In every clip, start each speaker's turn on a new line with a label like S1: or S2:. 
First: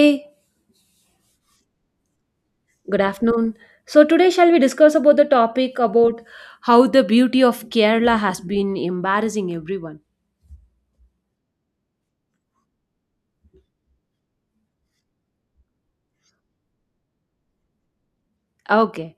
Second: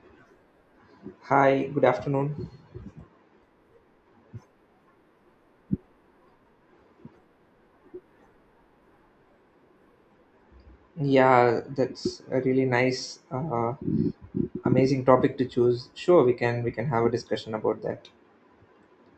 S1: Hey,
S2: Hi, good afternoon.
S1: good afternoon. So today shall we discuss about the topic about how the beauty of Kerala has been embarrassing everyone.
S2: Yeah, that's a really nice, amazing topic to choose. Sure, we can have a discussion about that.
S1: Okay.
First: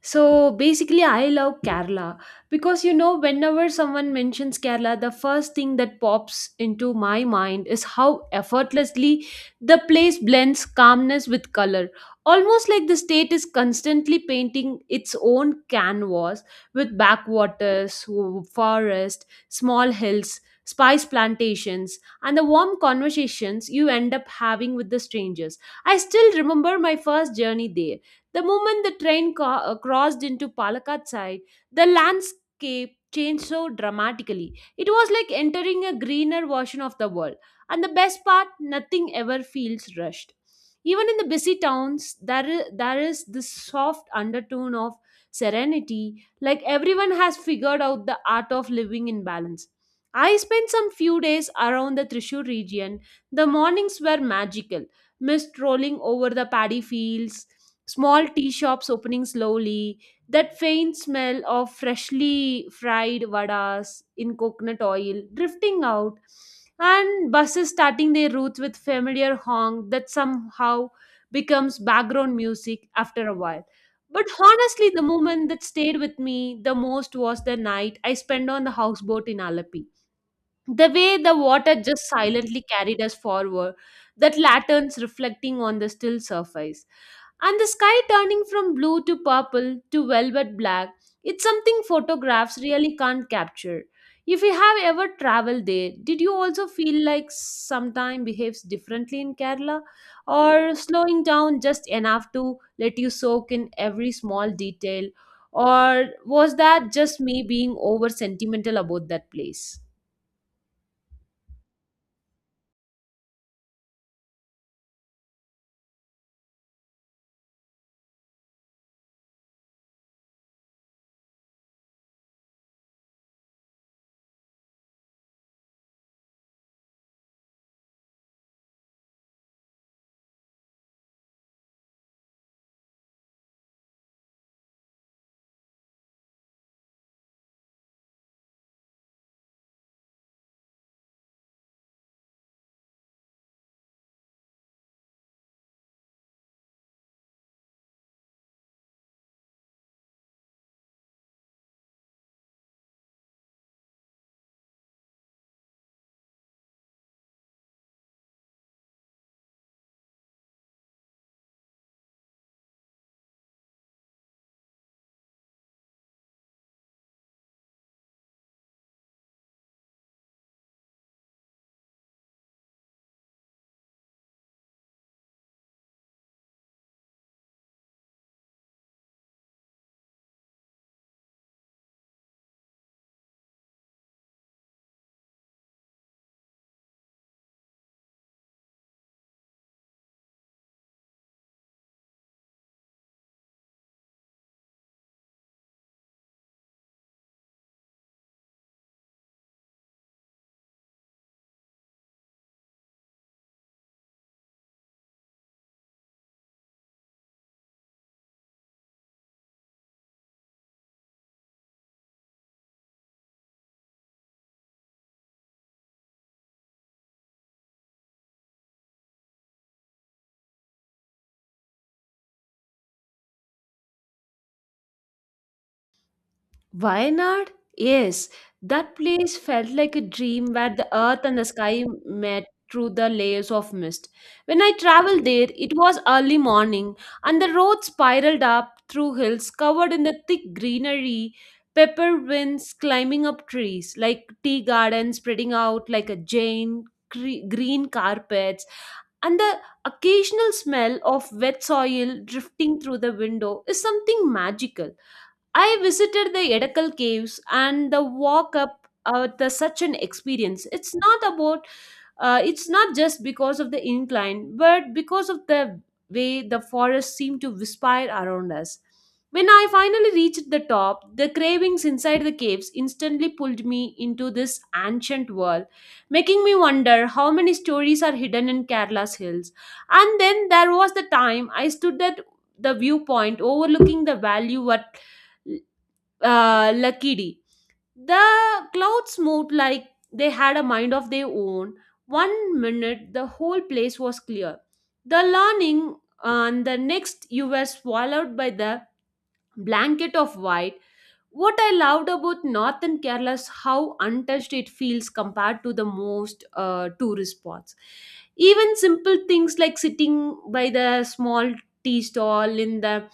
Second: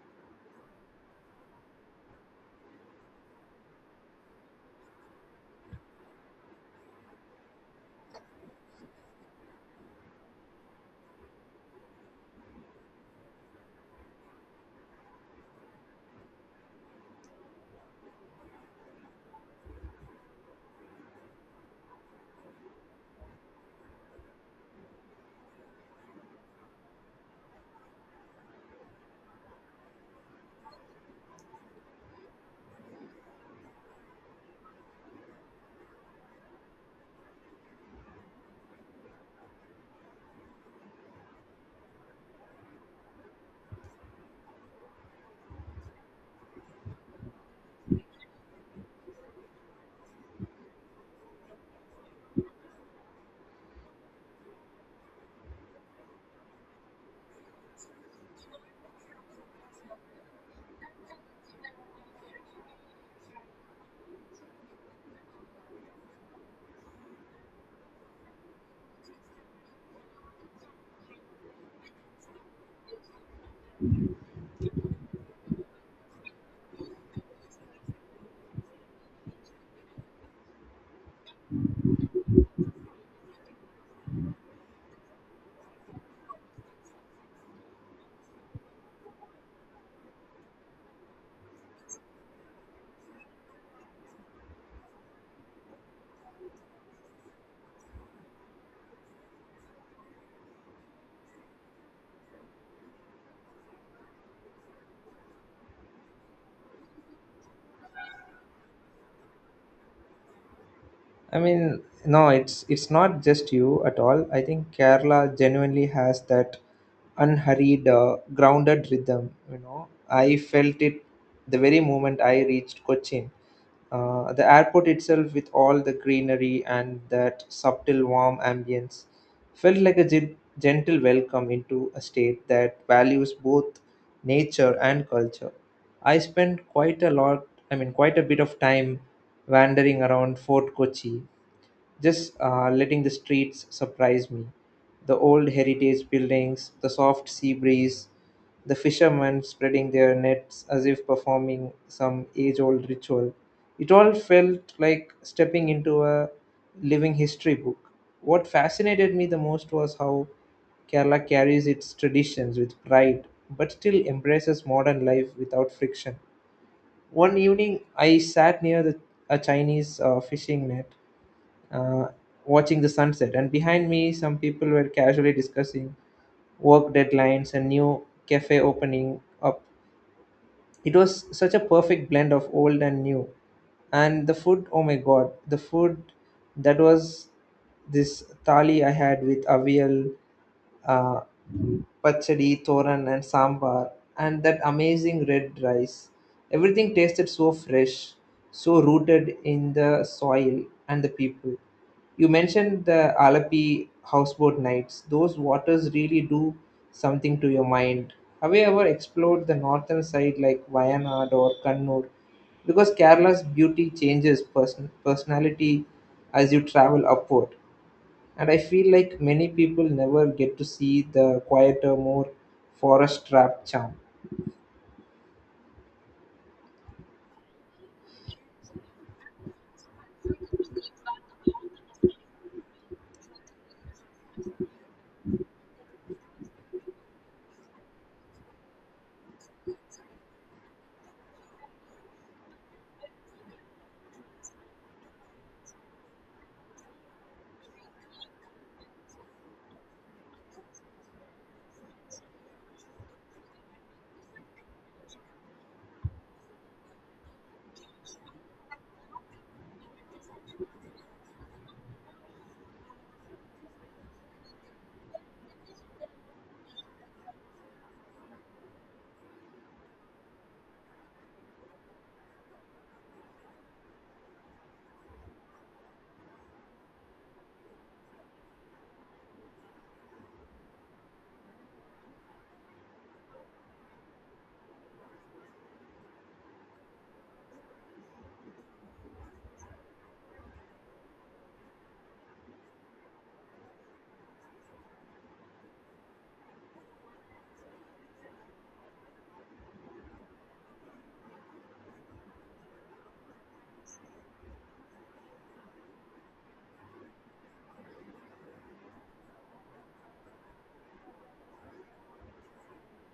S1: So basically, I love Kerala because you know, whenever someone mentions Kerala, the first thing that pops into my mind is how effortlessly the place blends calmness with color. Almost like the state is constantly painting its own canvas with backwaters, forest, small hills, spice plantations, and the warm conversations you end up having with the strangers. I still remember my first journey there the moment the train crossed into Palakkad side, the landscape changed so dramatically. It was like entering a greener version of the world. And the best part, nothing ever feels rushed. Even in the busy towns, there is this soft undertone of serenity, like everyone has figured out the art of living in balance. I spent some few days around the Trishur region. The mornings were magical mist rolling over the paddy fields, small tea shops opening slowly, that faint smell of freshly fried vadas in coconut oil drifting out, and buses starting their routes with familiar honk that somehow becomes background music after a while. But honestly, the moment that stayed with me the most was the night I spent on the houseboat in Alapi. The way the water just silently carried us forward, the lanterns reflecting on the still surface, and the sky turning from blue to purple to velvet black. It's something photographs really can't capture. If you have ever traveled there, did you also feel like sometime behaves differently in Kerala? Or slowing down just enough to let you soak in every small detail? Or was that just me being over sentimental about that place?
S2: I mean, no, it's not just you at all. I think Kerala genuinely has that unhurried, grounded rhythm. You know, I felt it the very moment I reached Cochin. The airport itself, with all the greenery and that subtle warm ambience, felt like a gentle welcome into a state that values both nature and culture. I spent quite a lot, I mean, quite a bit of time wandering around Fort Kochi just letting the streets surprise me. The old heritage buildings, the soft sea breeze, the fishermen spreading their nets as if performing some age old ritual. It all felt like stepping into a living history book. What fascinated me the most was how Kerala carries its traditions with pride but still embraces modern life without friction. One evening, I sat near a Chinese fishing net, uh, watching the sunset. And behind me, some people were casually discussing work deadlines and new cafe opening up. It was such a perfect blend of old and new. And the food, oh my god, the food that was this thali I had with avial, uh, pachadi, thoran, and sambar, and that amazing red rice. Everything tasted so fresh, so rooted in the soil and the people. You mentioned the Alapi houseboat nights. Those waters really do something to your mind. Have you ever explored the northern side like Wayanad or Kannur? Because Kerala's beauty changes personality as you travel upward. And I feel like many people never get to see the quieter, more forest trap charm.
S1: Wayanad? Yes, that place felt like a dream where the earth and the sky met through the layers of mist. When I traveled there, it was early morning and the road spiraled up through hills covered in the thick greenery, pepper winds climbing up trees, like tea gardens spreading out like a giant green carpets, and the occasional smell of wet soil drifting through the window is something magical. I visited the Edakkal caves and the walk up the such an experience. It's not just because of the incline, but because of the way the forest seemed to whisper around us. When I finally reached the top, the cravings inside the caves instantly pulled me into this ancient world, making me wonder how many stories are hidden in Kerala's hills. And then there was the time I stood at the viewpoint overlooking the valley what Lakidi. The clouds moved like they had a mind of their own. One minute, the whole place was clear. The learning, and the next, you were swallowed by the blanket of white what I loved about northern Kerala is how untouched it feels compared to the most tourist spots. Even simple things like sitting by the small tea stall in the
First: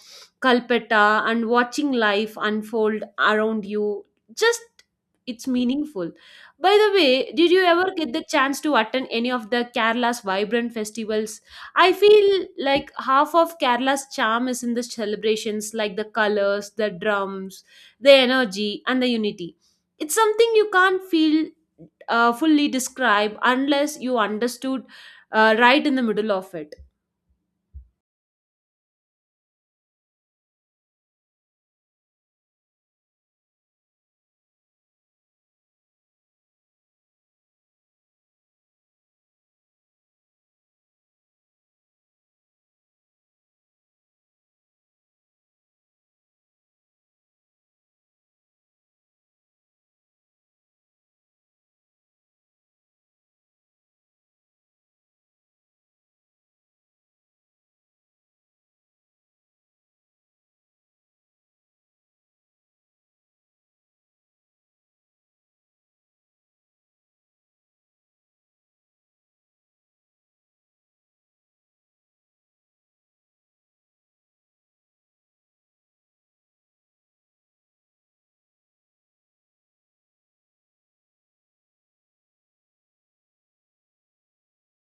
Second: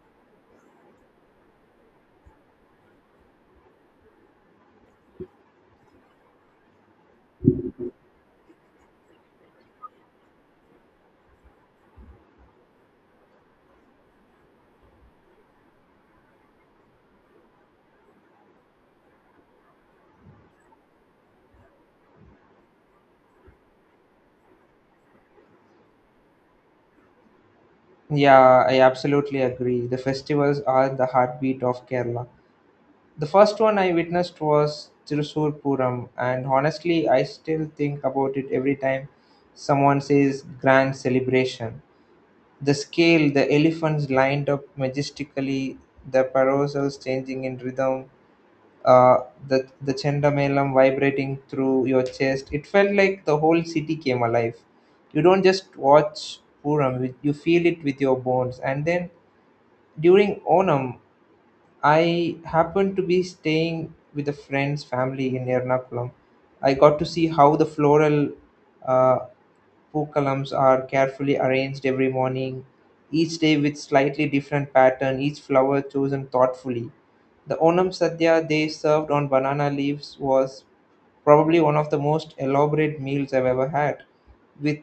S1: Calcutta and watching life unfold around you, just it's meaningful. By the way, did you ever get the chance to attend any of the Kerala's vibrant festivals? I feel like half of Kerala's charm is in the celebrations, like the colors, the drums, the energy, and the unity. It's something you can't feel fully describe unless you understood right in the middle of it.
S2: Yeah, I absolutely agree. The festivals are the heartbeat of Kerala. The first one I witnessed was Thrissur Puram, and honestly, I still think about it every time someone says grand celebration. The scale, the elephants lined up majestically, the parasols changing in rhythm, uh, the chandamalam vibrating through your chest. It felt like the whole city came alive. You don't just watch Puram; you feel it with your bones. And then during Onam, I happened to be staying with a friend's family in Ernakulam. I got to see how the floral, uh, Four columns are carefully arranged every morning, each day with slightly different pattern, each flower chosen thoughtfully. The Onam Sadhya they served on banana leaves was probably one of the most elaborate meals I've ever had, with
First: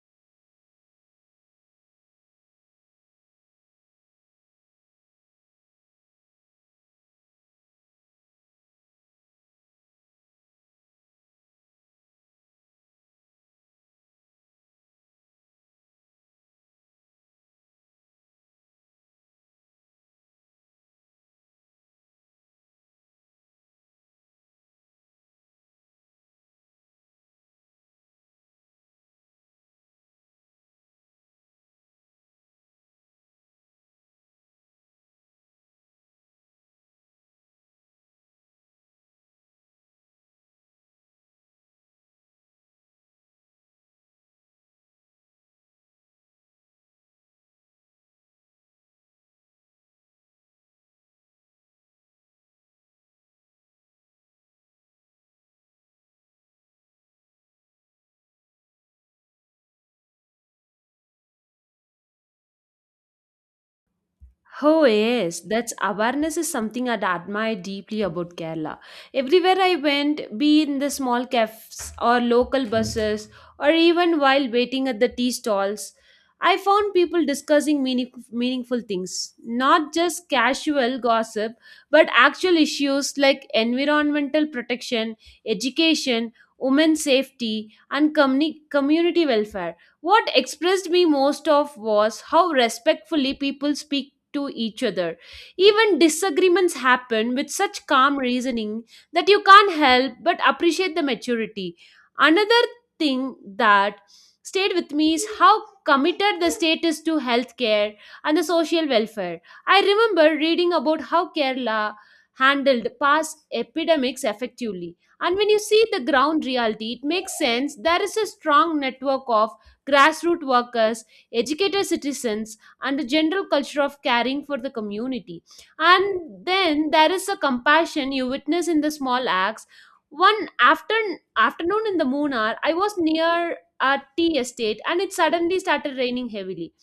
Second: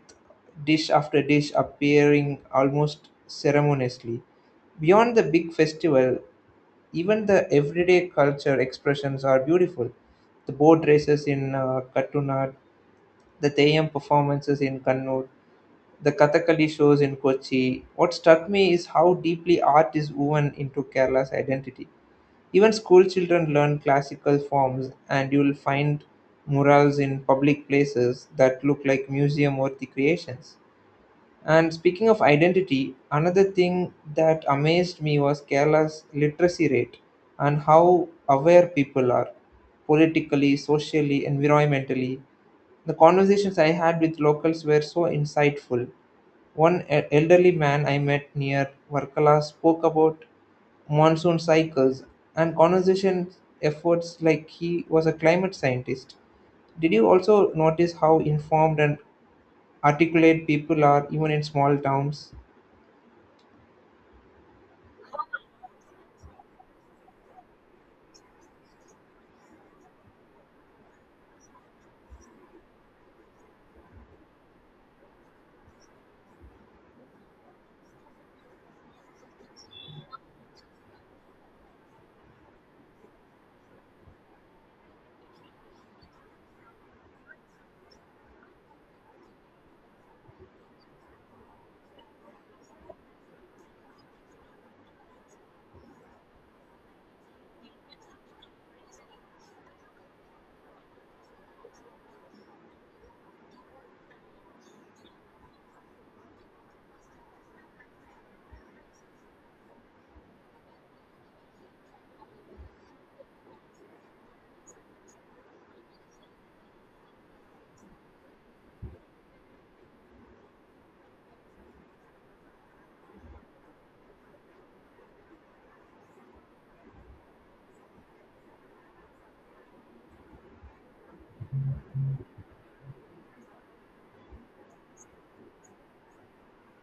S2: dish after dish appearing almost ceremoniously. Beyond the big festival, even the everyday culture expressions are beautiful. The boat races in Katunad, the Theyam performances in Kannur, the Kathakali shows in Kochi. What struck me is how deeply art is woven into Kerala's identity. Even school children learn classical forms, and you will find murals in public places that look like museum worthy creations. And speaking of identity, another thing that amazed me was Kerala's literacy rate and how aware people are politically, socially, environmentally. The conversations I had with locals were so insightful. One elderly man I met near Varkala spoke about monsoon cycles and conservation efforts like he was a climate scientist. Did you also notice how informed and articulate people are even in small towns?
S1: Oh yes, that's awareness is something I'd admire deeply about Kerala. Everywhere I went, be in the small cafes or local buses or even while waiting at the tea stalls, I found people discussing meaningful things, not just casual gossip, but actual issues like environmental protection, education, women's safety, and community welfare. What expressed me most of was how respectfully people speak to each other. Even disagreements happen with such calm reasoning that you can't help but appreciate the maturity. Another thing that stayed with me is how committed the state is to healthcare and the social welfare. I remember reading about how Kerala handled past epidemics effectively. And when you see the ground reality, it makes sense. There is a strong network of grassroots workers, educated citizens, and a general culture of caring for the community. And then there is a compassion you witness in the small acts. One afternoon in the moon hour, I was near a tea estate and it suddenly started raining heavily.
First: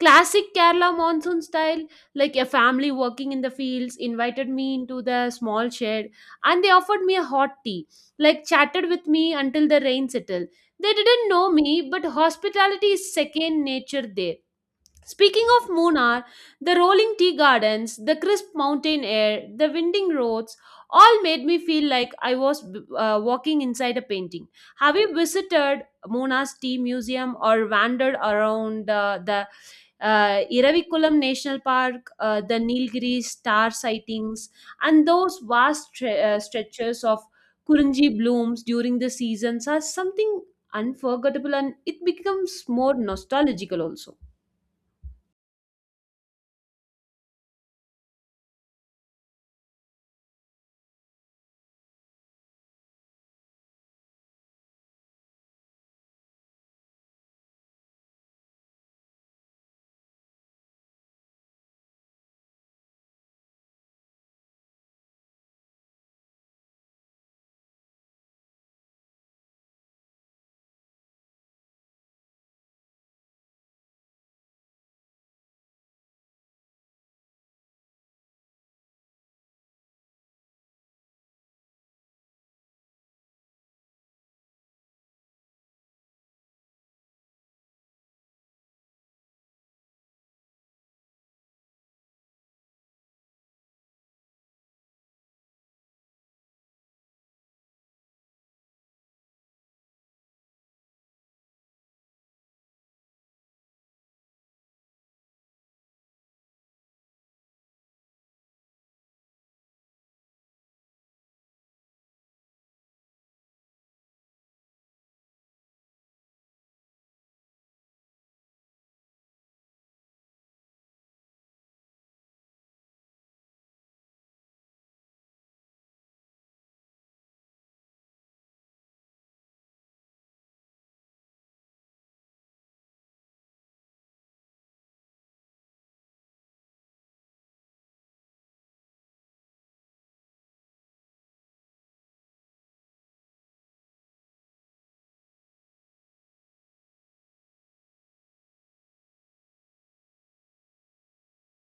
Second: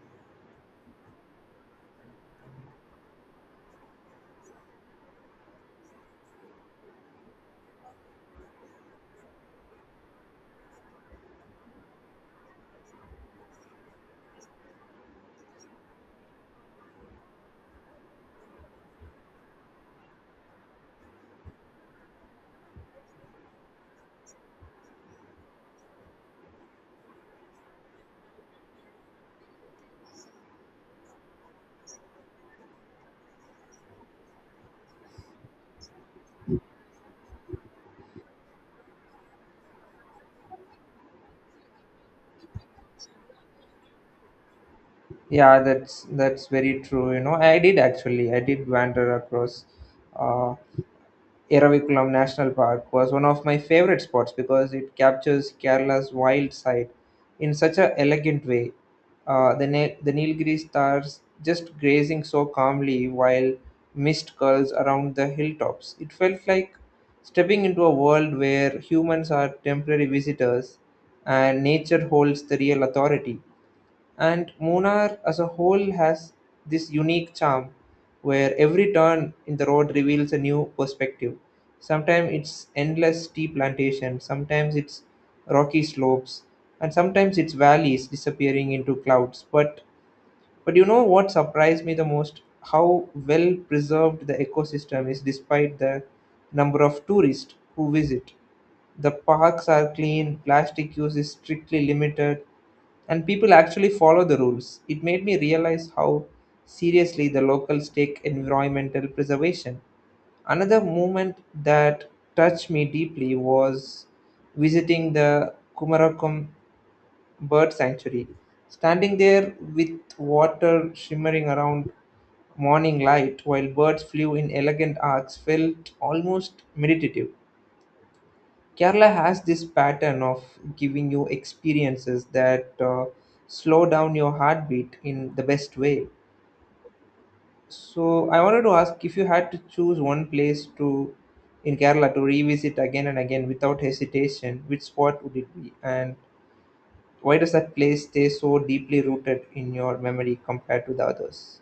S1: Classic Kerala monsoon style, like a family working in the fields invited me into the small shed and they offered me a hot tea, like chatted with me until the rain settled. They didn't know me, but hospitality is second nature there. Speaking of Munnar, the rolling tea gardens, the crisp mountain air, the winding roads all made me feel like I was walking inside a painting. Have you visited Munnar's Tea Museum or wandered around the Iravikulam National Park, the Nilgiri star sightings, and those vast stretches of Kurunji blooms during the seasons are something unforgettable and it becomes more nostalgical also.
S2: Yeah, that's very true. You know, I did actually. I did wander across. Uh, Eravikulam National Park was one of my favorite spots because it captures Kerala's wild side in such an elegant way. The Nilgiri stars just grazing so calmly while mist curls around the hilltops. It felt like stepping into a world where humans are temporary visitors and nature holds the real authority. And Munnar as a whole has this unique charm where every turn in the road reveals a new perspective. Sometimes it's endless tea plantations, sometimes it's rocky slopes, and sometimes it's valleys disappearing into clouds. But you know what surprised me the most? How well preserved the ecosystem is despite the number of tourists who visit. The parks are clean, plastic use is strictly limited, and people actually follow the rules. It made me realize how seriously the locals take environmental preservation. Another moment that touched me deeply was visiting the Kumarakom bird sanctuary. Standing there with water shimmering around morning light while birds flew in elegant arcs felt almost meditative. Kerala has this pattern of giving you experiences that slow down your heartbeat in the best way. So I wanted to ask, if you had to choose one place to in Kerala to revisit again and again without hesitation, which spot would it be? And why does that place stay so deeply rooted in your memory compared to the others?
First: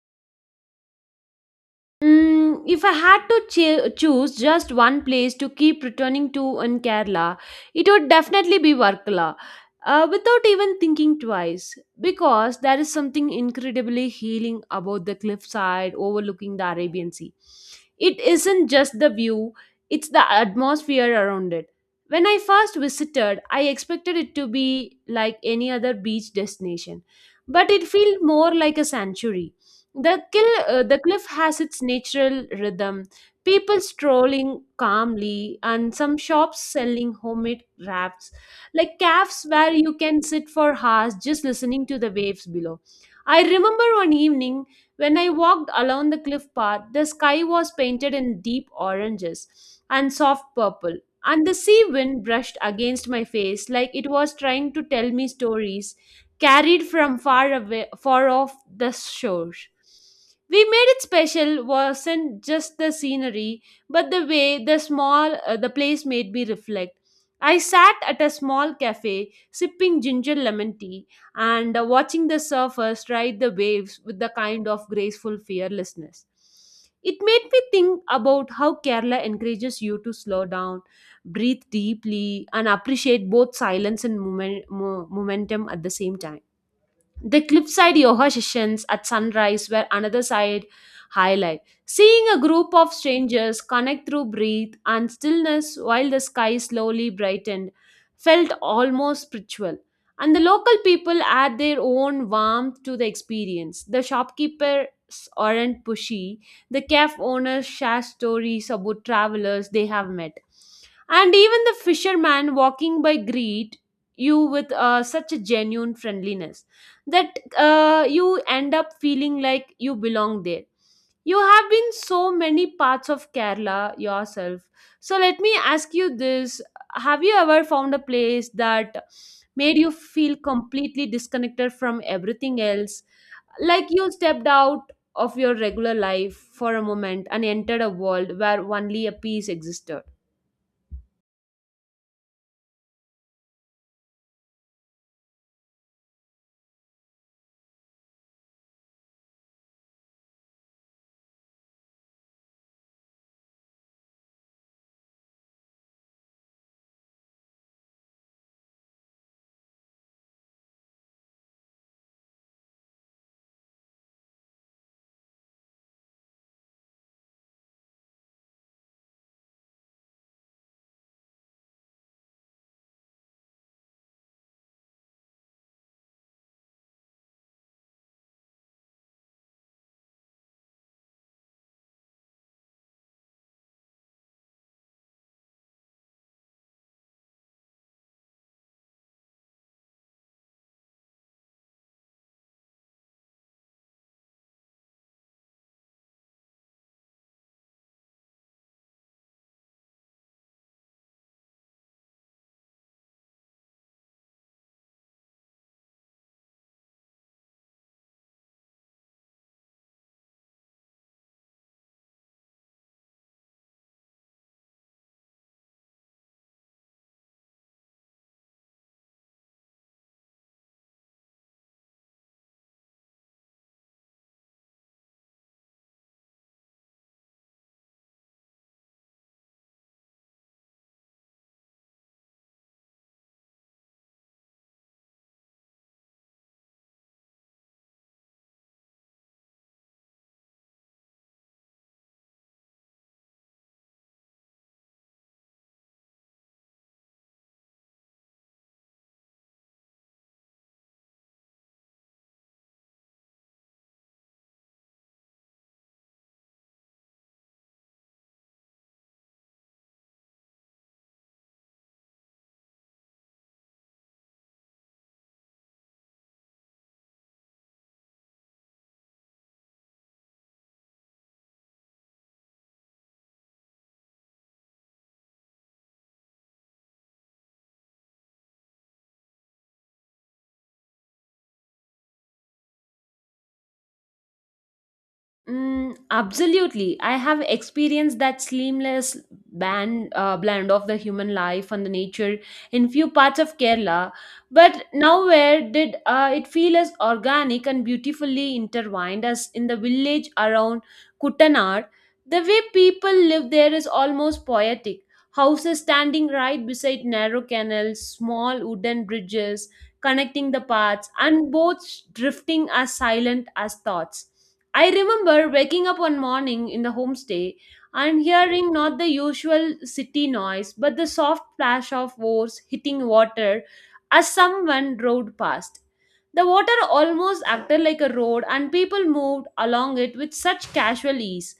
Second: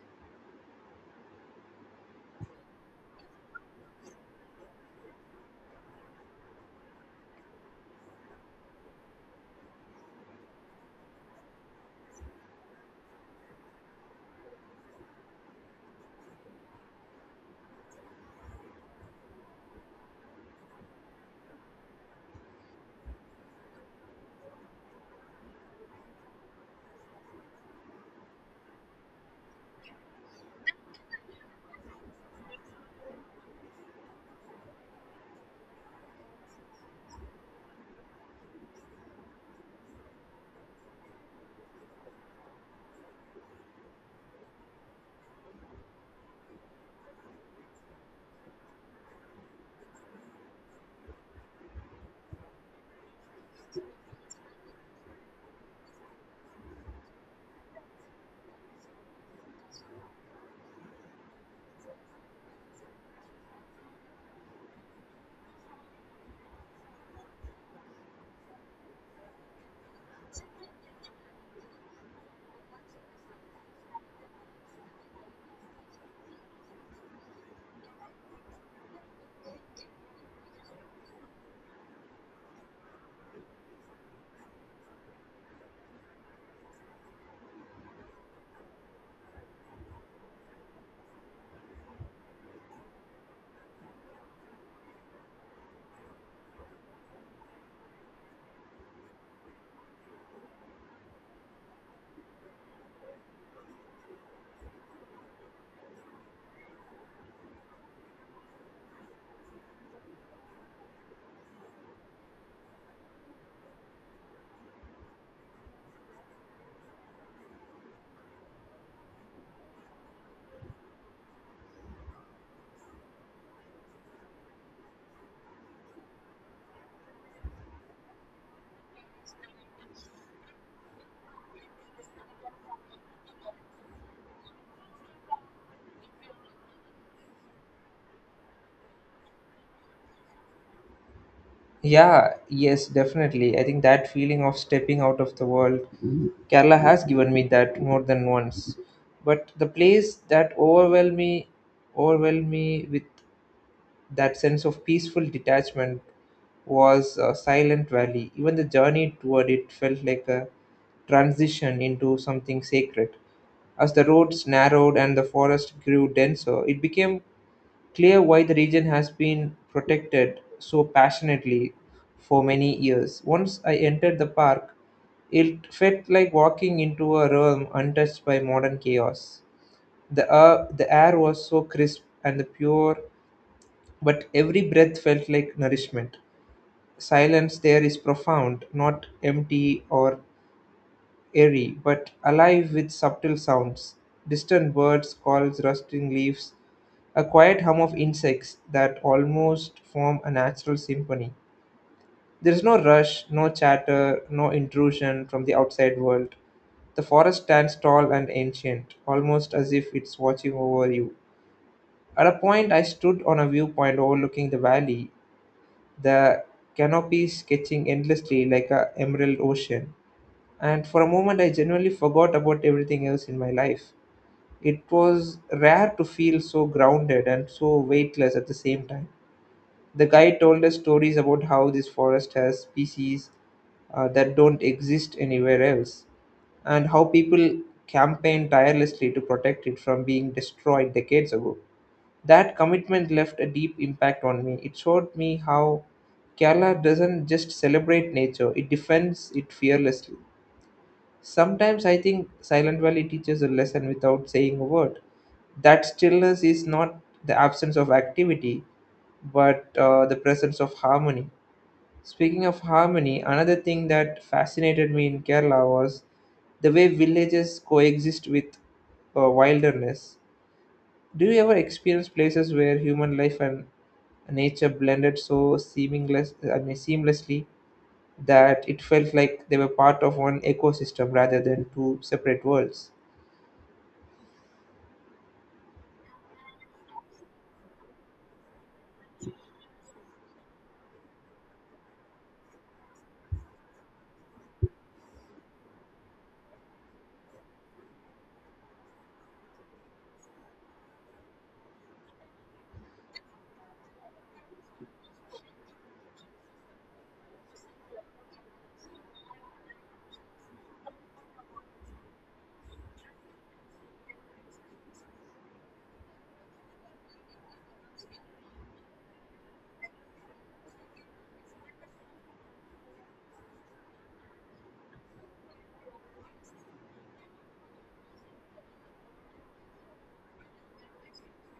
S1: Mm, if I had to choose just one place to keep returning to in Kerala, it would definitely be Varkala. Without even thinking twice, because there is something incredibly healing about the cliffside overlooking the Arabian Sea. It isn't just the view, it's the atmosphere around it. When I first visited, I expected it to be like any other beach destination, but it felt more like a sanctuary the cliff has its natural rhythm. People strolling calmly, and some shops selling homemade crafts, like cafes where you can sit for hours just listening to the waves below. I remember one evening when I walked along the cliff path, the sky was painted in deep oranges and soft purple, and the sea wind brushed against my face like it was trying to tell me stories carried from far away far off the shore we made it special wasn't just the scenery but the way the small the place made me reflect. I sat at a small cafe sipping ginger lemon tea and watching the surfers ride the waves with the kind of graceful fearlessness. It made me think about how Kerala encourages you to slow down, breathe deeply, and appreciate both silence and momentum at the same time. The cliffside yoga sessions at sunrise were another side highlight. Seeing a group of strangers connect through breath and stillness while the sky slowly brightened felt almost spiritual. And the local people add their own warmth to the experience. The shopkeepers aren't pushy. The cafe owners share stories about travelers they have met. And even the fisherman walking by greet you with such a genuine friendliness that you end up feeling like you belong there. You have been so many parts of Kerala yourself, so let me ask you this. Have you ever found a place that made you feel completely disconnected from everything else, like you stepped out of your regular life for a moment and entered a world where only a piece existed?
S2: Yeah, yes, definitely. I think that feeling of stepping out of the world, Kerala has given me that more than once. But the place that overwhelmed me with that sense of peaceful detachment was Silent Valley. Even the journey toward it felt like a transition into something sacred. As the roads narrowed and the forest grew denser, it became clear why the region has been protected so passionately for many years. Once I entered the park, it felt like walking into a realm untouched by modern chaos. The air was so crisp and the pure, but every breath felt like nourishment. Silence there is profound, not empty or airy, but alive with subtle sounds, distant birds' calls, rustling leaves, a quiet hum of insects that almost form a natural symphony. There is no rush, no chatter, no intrusion from the outside world. The forest stands tall and ancient, almost as if it's watching over you. At a point, I stood on a viewpoint overlooking the valley, the canopy sketching endlessly like a emerald ocean, and for a moment I genuinely forgot about everything else in my life. It was rare to feel so grounded and so weightless at the same time. The guide told us stories about how this forest has species, that don't exist anywhere else, and how people campaigned tirelessly to protect it from being destroyed decades ago. That commitment left a deep impact on me. It showed me how Kerala doesn't just celebrate nature, it defends it fearlessly. Sometimes I think Silent Valley teaches a lesson without saying a word. That stillness is not the absence of activity, but the presence of harmony. Speaking of harmony, another thing that fascinated me in Kerala was the way villages coexist with wilderness. Do you ever experience places where human life and nature blended so seamlessly that it felt like they were part of one ecosystem rather than two separate worlds?
S1: Mm, absolutely. I have experienced that seamless blend of the human life and the nature in few parts of Kerala, but nowhere did it feel as organic and beautifully intertwined as in the village around Kuttanar. The way people live there is almost poetic. Houses standing right beside narrow canals, small wooden bridges connecting the paths, and boats drifting as silent as thoughts. I remember waking up one morning in the homestay and hearing not the usual city noise, but the soft plash of oars hitting water as someone rowed past. The water almost acted like a road, and people moved along it with such casual ease,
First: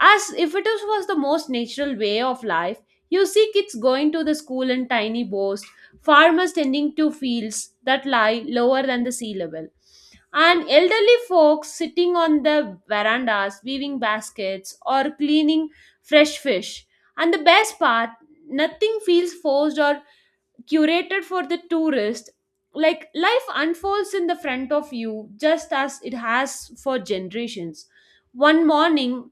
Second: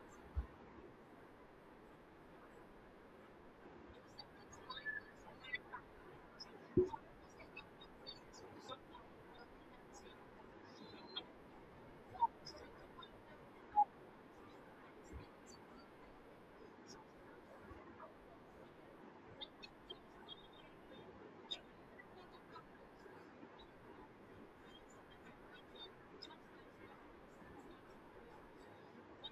S1: as if it was the most natural way of life. You see kids going to the school in tiny boats, farmers tending to fields that lie lower than the sea level and elderly folks sitting on the verandas weaving baskets or cleaning fresh fish. And the best part, nothing feels forced or curated for the tourist. Like life unfolds in the front of you just as it has for generations. One morning,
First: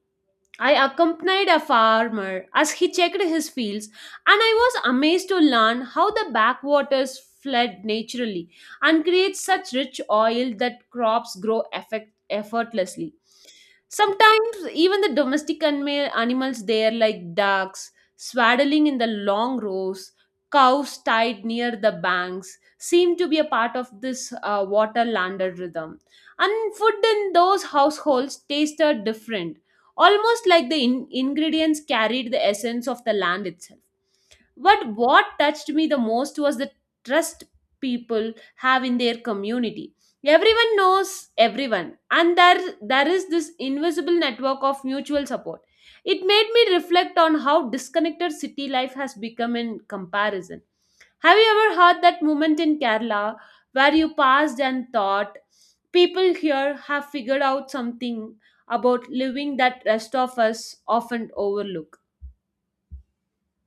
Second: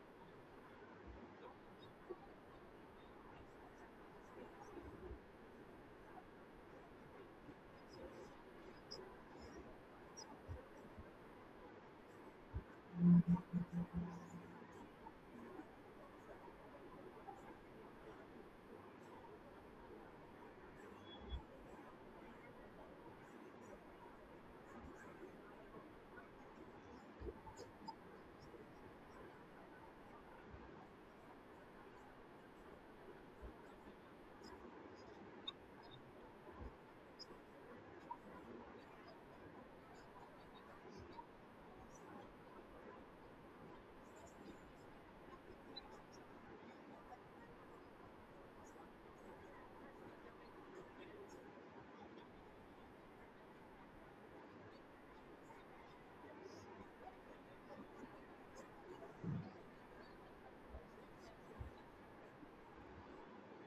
S1: I accompanied a farmer as he checked his fields, and I was amazed to learn how the backwaters flood naturally and create such rich oil that crops grow effortlessly. Sometimes, even the domestic animals there, like ducks, swaddling in the long rows, cows tied near the banks, seem to be a part of this water landed rhythm. And food in those households tasted different almost like the ingredients carried the essence of the land itself. But what touched me the most was the trust people have in their community. Everyone knows everyone, and there is this invisible network of mutual support. It made me reflect on how disconnected city life has become in comparison. Have you ever heard that moment in Kerala where you passed and thought, people here have figured out something about living that rest of us often overlook?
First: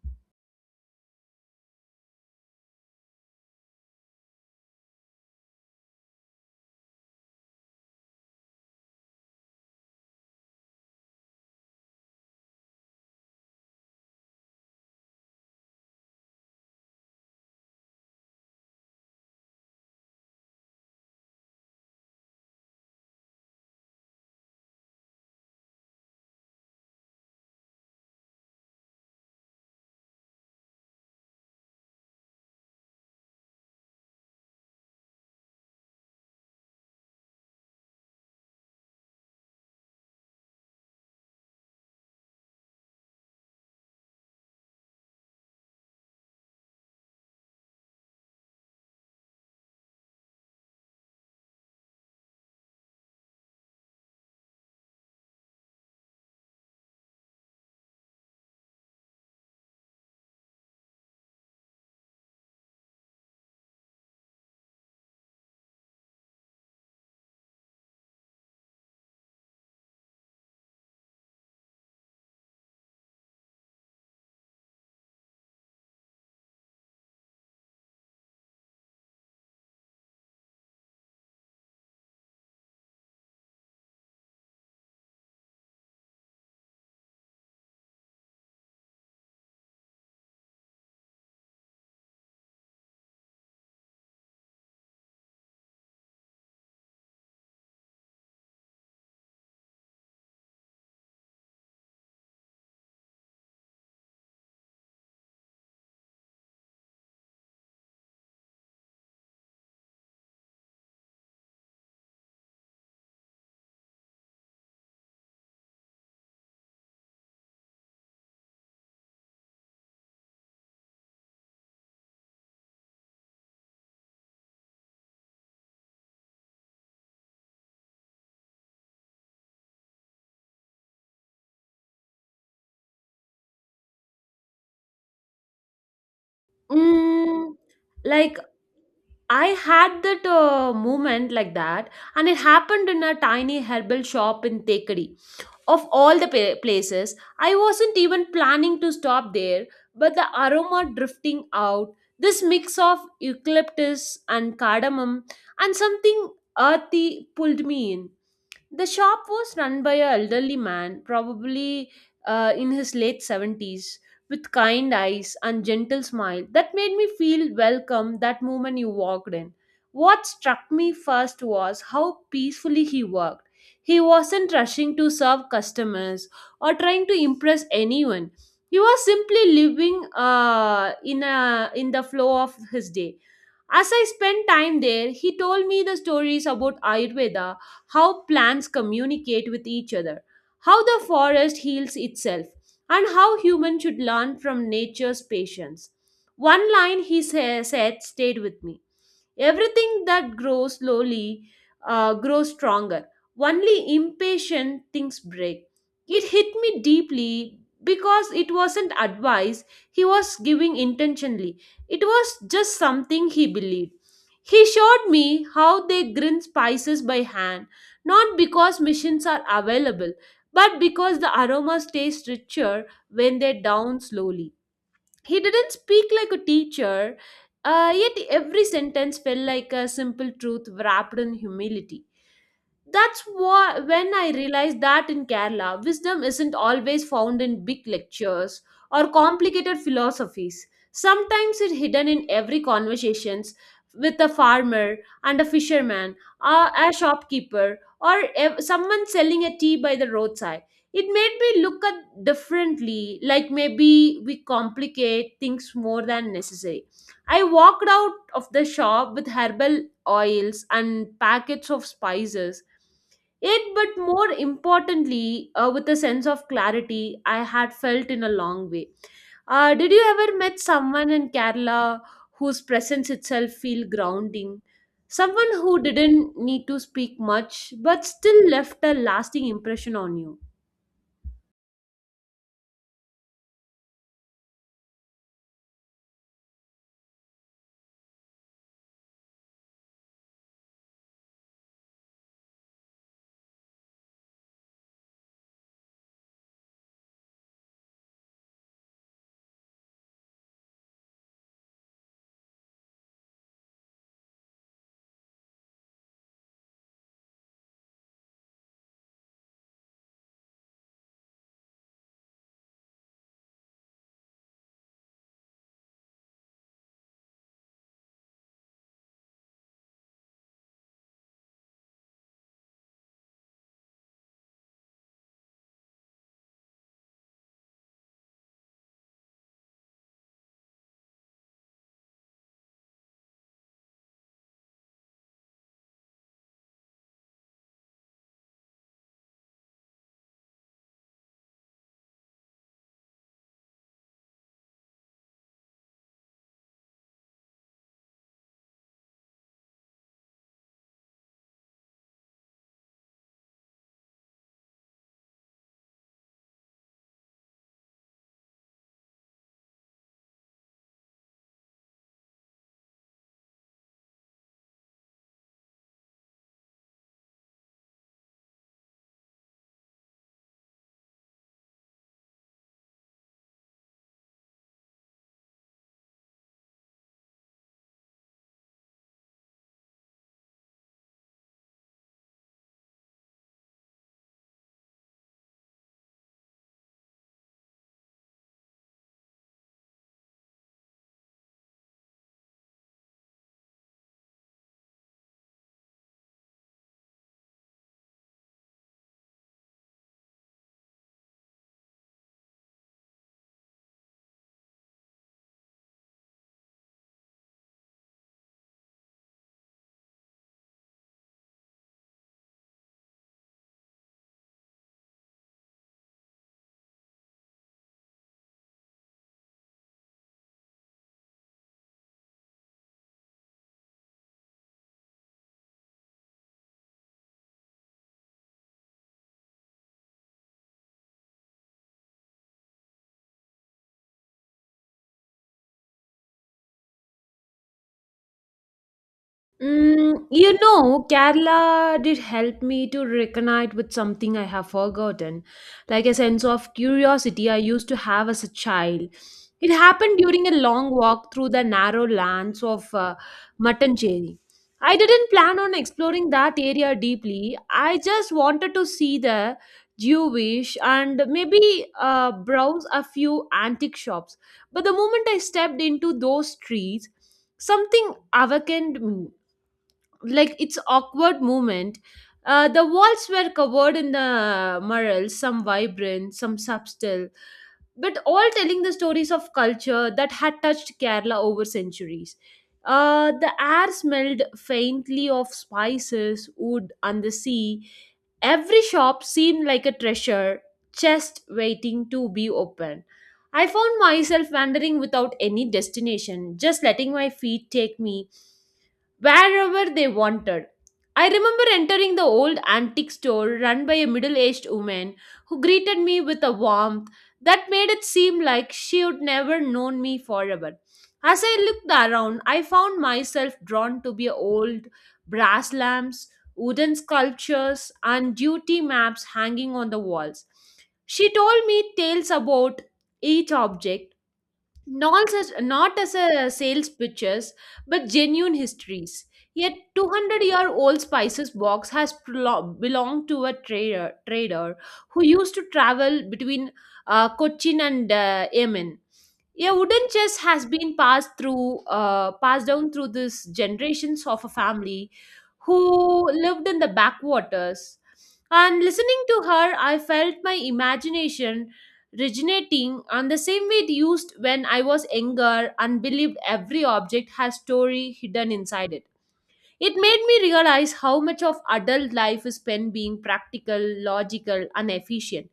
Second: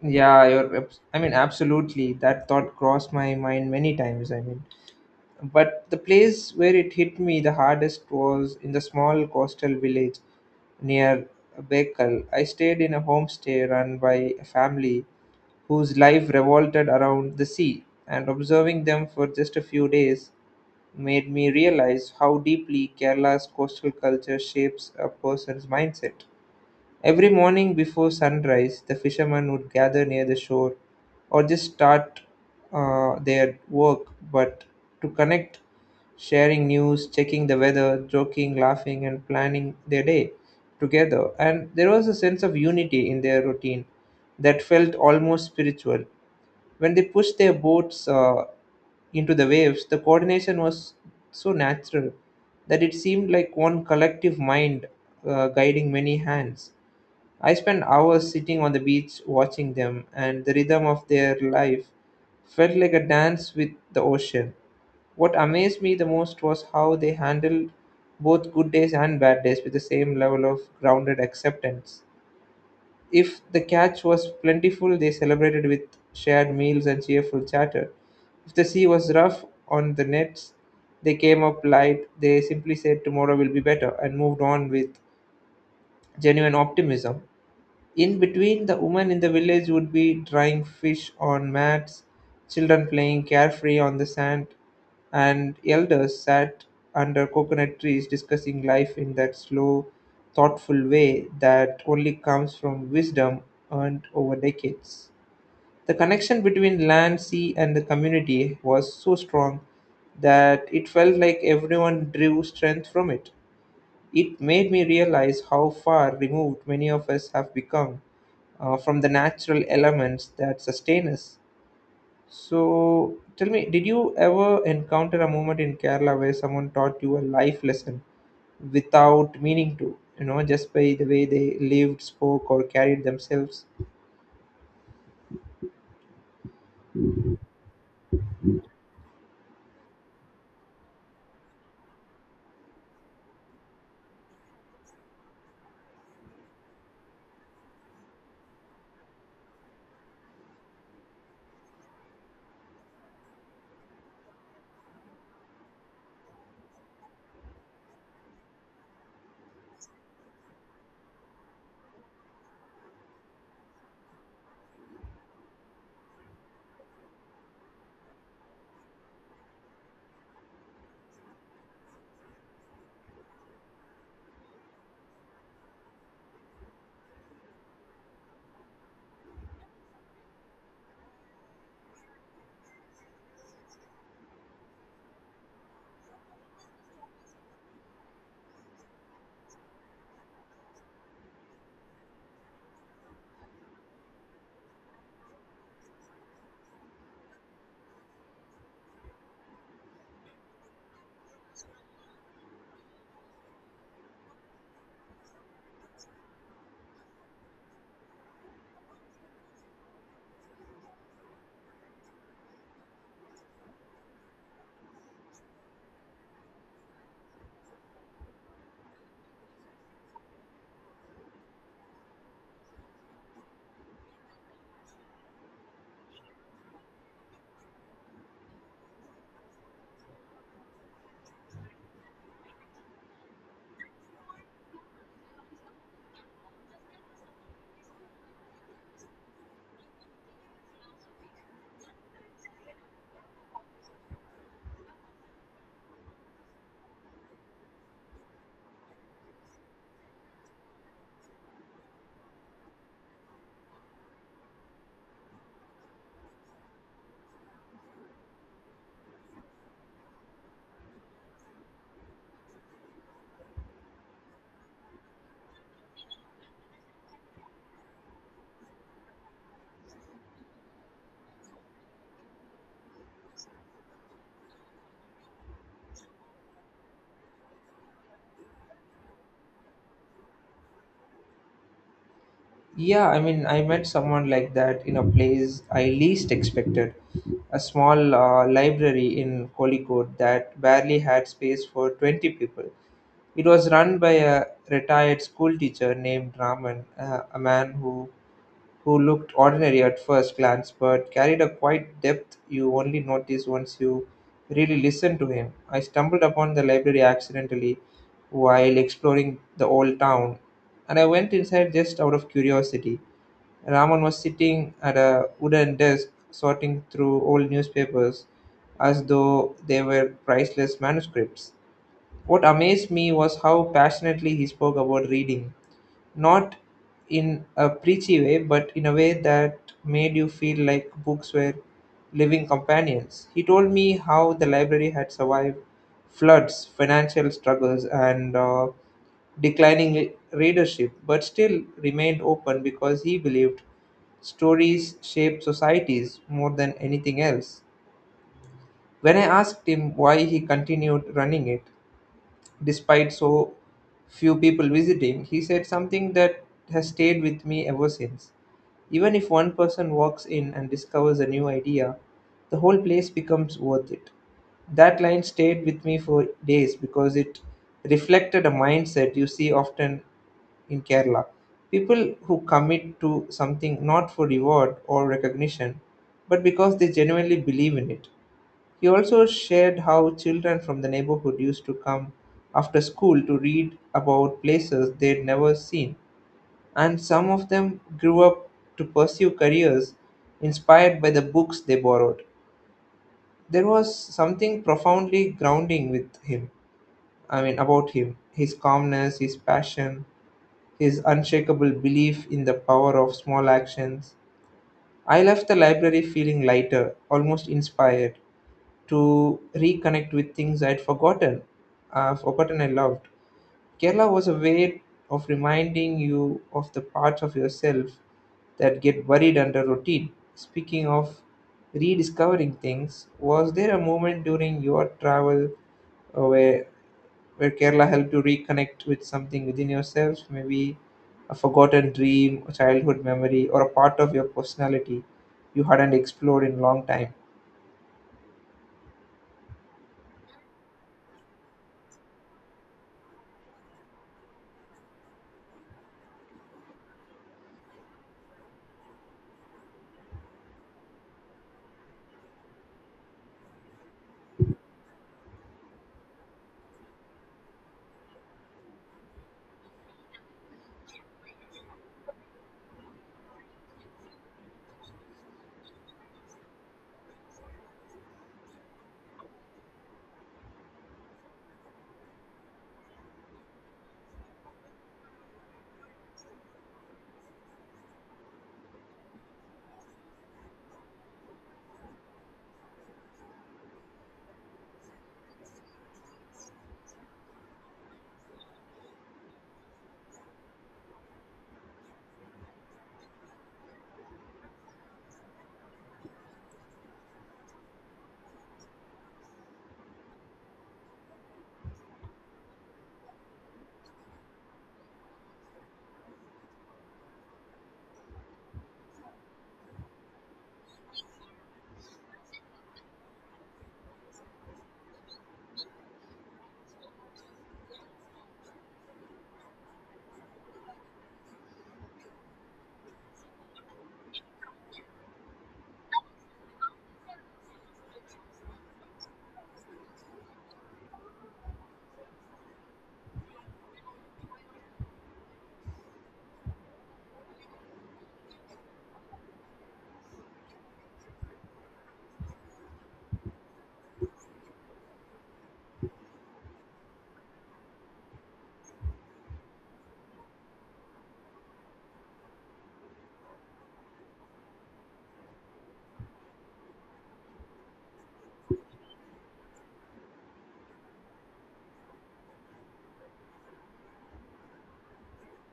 S2: Yeah, you're, abs- I mean, absolutely. That thought crossed my mind many times. I mean, but the place where it hit me the hardest was in the small coastal village near Baikal. I stayed in a homestay run by a family whose life revolted around the sea, and observing them for just a few days made me realize how deeply Kerala's coastal culture shapes a person's mindset. Every morning before sunrise, the fishermen would gather near the shore or just start their work, but to connect, sharing news, checking the weather, joking, laughing, and planning their day together. And there was a sense of unity in their routine that felt almost spiritual. When they pushed their boats into the waves, the coordination was so natural that it seemed like one collective mind guiding many hands. I spent hours sitting on the beach watching them, and the rhythm of their life felt like a dance with the ocean. What amazed me the most was how they handled both good days and bad days with the same level of grounded acceptance. If the catch was plentiful, they celebrated with shared meals and cheerful chatter. If the sea was rough on the nets, they came up light. They simply said, "Tomorrow will be better," and moved on with genuine optimism. In between, the women in the village would be drying fish on mats, children playing carefree on the sand, and elders sat under coconut trees discussing life in that slow, thoughtful way that only comes from wisdom earned over decades. The connection between land, sea, and the community was so strong that it felt like everyone drew strength from it. It made me realize how far removed many of us have become from the natural elements that sustain us. So, tell me, did you ever encounter a moment in Kerala where someone taught you a life lesson without meaning to? You know, just by the way they lived, spoke, or carried themselves?
S1: Mm, like I had that moment like that, and it happened in a tiny herbal shop in Tekadi. Of all the places, I wasn't even planning to stop there, but the aroma drifting out, this mix of eucalyptus and cardamom, and something earthy pulled me in. The shop was run by an elderly man, probably in his late 70s with kind eyes and gentle smile that made me feel welcome that moment you walked in. What struck me first was how peacefully he worked. He wasn't rushing to serve customers or trying to impress anyone. He was simply living in the flow of his day. As I spent time there, he told me the stories about Ayurveda, how plants communicate with each other, how the forest heals itself, and how humans should learn from nature's patience. One line he said stayed with me. Everything that grows slowly grows stronger, only impatient things break. It hit me deeply because it wasn't advice he was giving intentionally, it was just something he believed. He showed me how they grind spices by hand, not because machines are available but because the aromas taste richer when they're down slowly. He didn't speak like a teacher, yet every sentence felt like a simple truth wrapped in humility. That's what when I realized that in Kerala, wisdom isn't always found in big lectures or complicated philosophies. Sometimes it's hidden in every conversations with a farmer and a fisherman, a, a shopkeeper, or someone selling a tea by the roadside. It made me look at differently, like maybe we complicate things more than necessary. I walked out of the shop with herbal oils and packets of spices yet but more importantly with a sense of clarity I had felt in a long way. Did you ever met someone in Kerala whose presence itself feel grounding, someone who didn't need to speak much but still left a lasting impression on you?
S2: Yeah, I mean, I met someone like that in a place I least expected. A small library in Kolikot that barely had space for 20 people. It was run by a retired schoolteacher named Raman, a man who looked ordinary at first glance but carried a quiet depth you only notice once you really listen to him. I stumbled upon the library accidentally while exploring the old town, and I went inside just out of curiosity. Raman was sitting at a wooden desk sorting through old newspapers as though they were priceless manuscripts. What amazed me was how passionately he spoke about reading, not in a preachy way, but in a way that made you feel like books were living companions. He told me how the library had survived floods, financial struggles, and declining readership, but still remained open because he believed stories shape societies more than anything else. When I asked him why he continued running it, despite so few people visiting, he said something that has stayed with me ever since. Even if one person walks in and discovers a new idea, the whole place becomes worth it. That line stayed with me for days because it reflected a mindset you see often in Kerala. People who commit to something not for reward or recognition, but because they genuinely believe in it. He also shared how children from the neighborhood used to come after school to read about places they'd never seen, and some of them grew up to pursue careers inspired by the books they borrowed. There was something profoundly grounding with him, I mean, about him, his calmness, his passion, his unshakable belief in the power of small actions. I left the library feeling lighter, almost inspired, to reconnect with things I'd forgotten I loved. Kerala was a way of reminding you of the parts of yourself that get buried under routine. Speaking of rediscovering things, was there a moment during your travel uh, where where Kerala helped you reconnect with something within yourself, maybe a forgotten dream, a childhood memory, or a part of your personality you hadn't explored in a long time?
S1: Mm, you know, Kerala did help me to reconnect with something I have forgotten, like a sense of curiosity I used to have as a child. It happened during a long walk through the narrow lands of Matancherry. I didn't plan on exploring that area deeply. I just wanted to see the Jewish and maybe browse a few antique shops. But the moment I stepped into those streets, something awakened me like its awkward movement. The walls were covered in the murals, some vibrant, some subtle, but all telling the stories of culture that had touched Kerala over centuries. The air smelled faintly of spices, wood, and the sea. Every shop seemed like a treasure chest waiting to be opened. I found myself wandering without any destination, just letting my feet take me wherever they wanted. I remember entering the old antique store run by a middle aged woman who greeted me with a warmth that made it seem like she would never known me forever. As I looked around, I found myself drawn to be old brass lamps, wooden sculptures, and duty maps hanging on the walls. She told me tales about each object, not as a sales pitches but genuine histories. Yet 200-year-old spices box has belonged to a trader who used to travel between Cochin and Yemen. Yeah, wooden chess has been passed through passed down through these generations of a family who lived in the backwaters. And listening to her, I felt my imagination originating on the same way it used when I was younger and believed every object has story hidden inside it. It made me realize how much of adult life is spent being practical, logical, and efficient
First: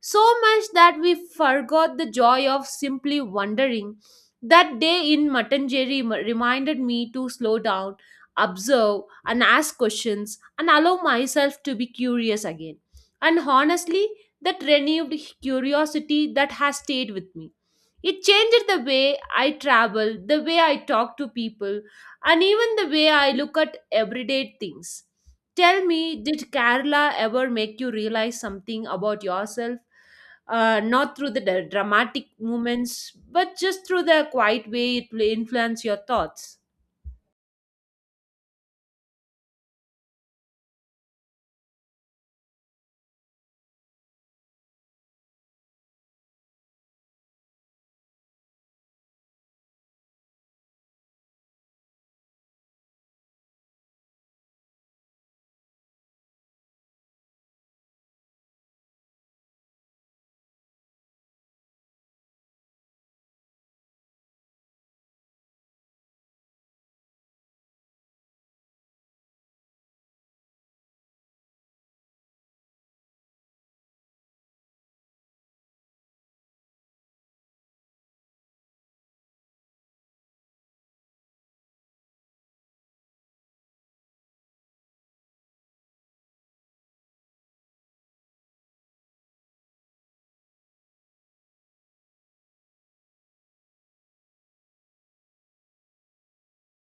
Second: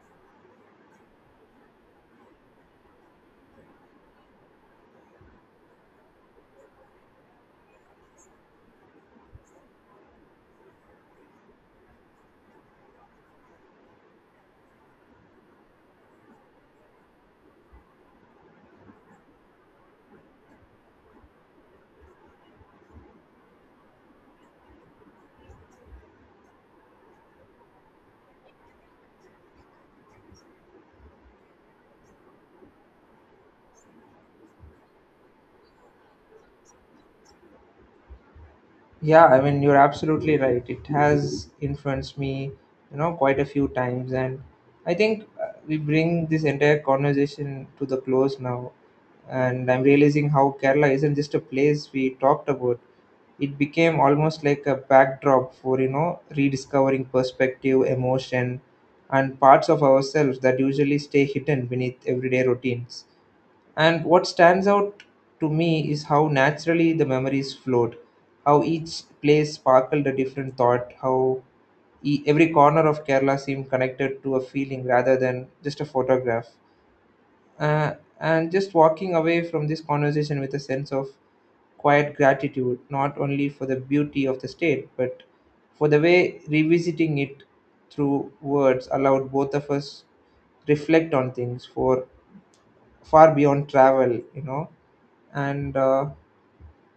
S1: so much that we forgot the joy of simply wondering. That day in Matanjeri reminded me to slow down, observe, and ask questions, and allow myself to be curious again. And honestly, that renewed curiosity that has stayed with me. It changed the way I travel, the way I talk to people, and even the way I look at everyday things. Tell me, did Kerala ever make you realize something about yourself? Not through the dramatic moments, but just through the quiet way it will influence your thoughts.
S2: Yeah, I mean, you're absolutely right. It has influenced me, you know, quite a few times. And I think we bring this entire conversation to the close now. And I'm realizing how Kerala isn't just a place we talked about. It became almost like a backdrop for, you know, rediscovering perspective, emotion, and parts of ourselves that usually stay hidden beneath everyday routines. And what stands out to me is how naturally the memories flowed, how each place sparkled a different thought, how every corner of Kerala seemed connected to a feeling rather than just a photograph. Uh, and just walking away from this conversation with a sense of quiet gratitude, not only for the beauty of the state, but for the way revisiting it through words allowed both of us reflect on things for far beyond travel, you know, and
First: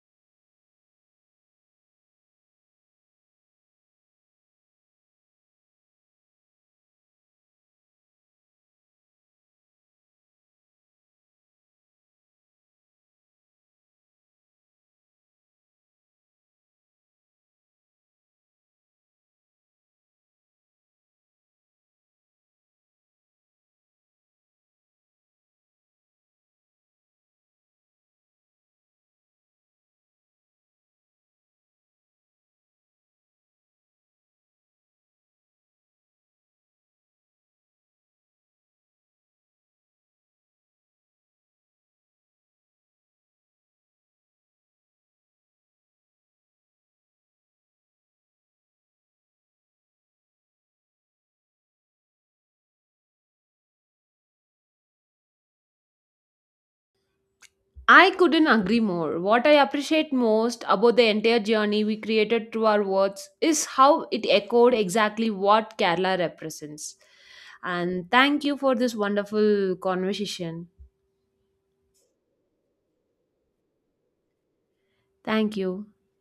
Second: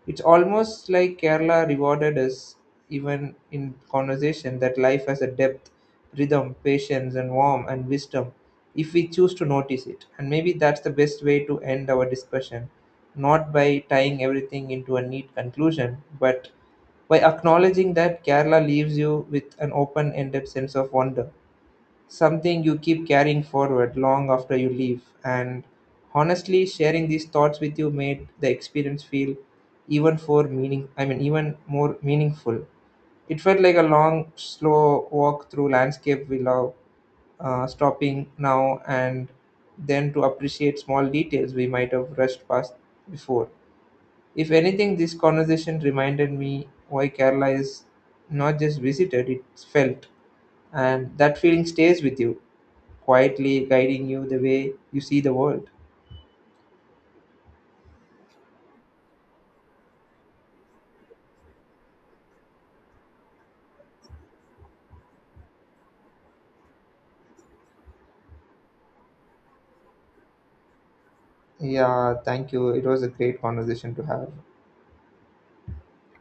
S2: it's almost like Kerala rewarded us even in conversation that life has a depth, rhythm, patience, and warmth and wisdom if we choose to notice it. And maybe that's the best way to end our discussion, not by tying everything into a neat conclusion, but by acknowledging that Kerala leaves you with an open ended sense of wonder something you keep carrying forward long after you leave. And honestly, sharing these thoughts with you made the experience feel even for meaning I mean even more meaningful. It felt like a long, slow walk through landscape we love, stopping now and then to appreciate small details we might have rushed past before. If anything, this conversation reminded me why Kerala is not just visited, it's felt. And that feeling stays with you quietly guiding you the way you see the world.
S1: I couldn't agree more. What I appreciate most about the entire journey we created through our words is how it echoed exactly what Kerala represents. And thank you for this wonderful conversation.
S2: Yeah, thank you. It was a great conversation to have.
S1: Thank you.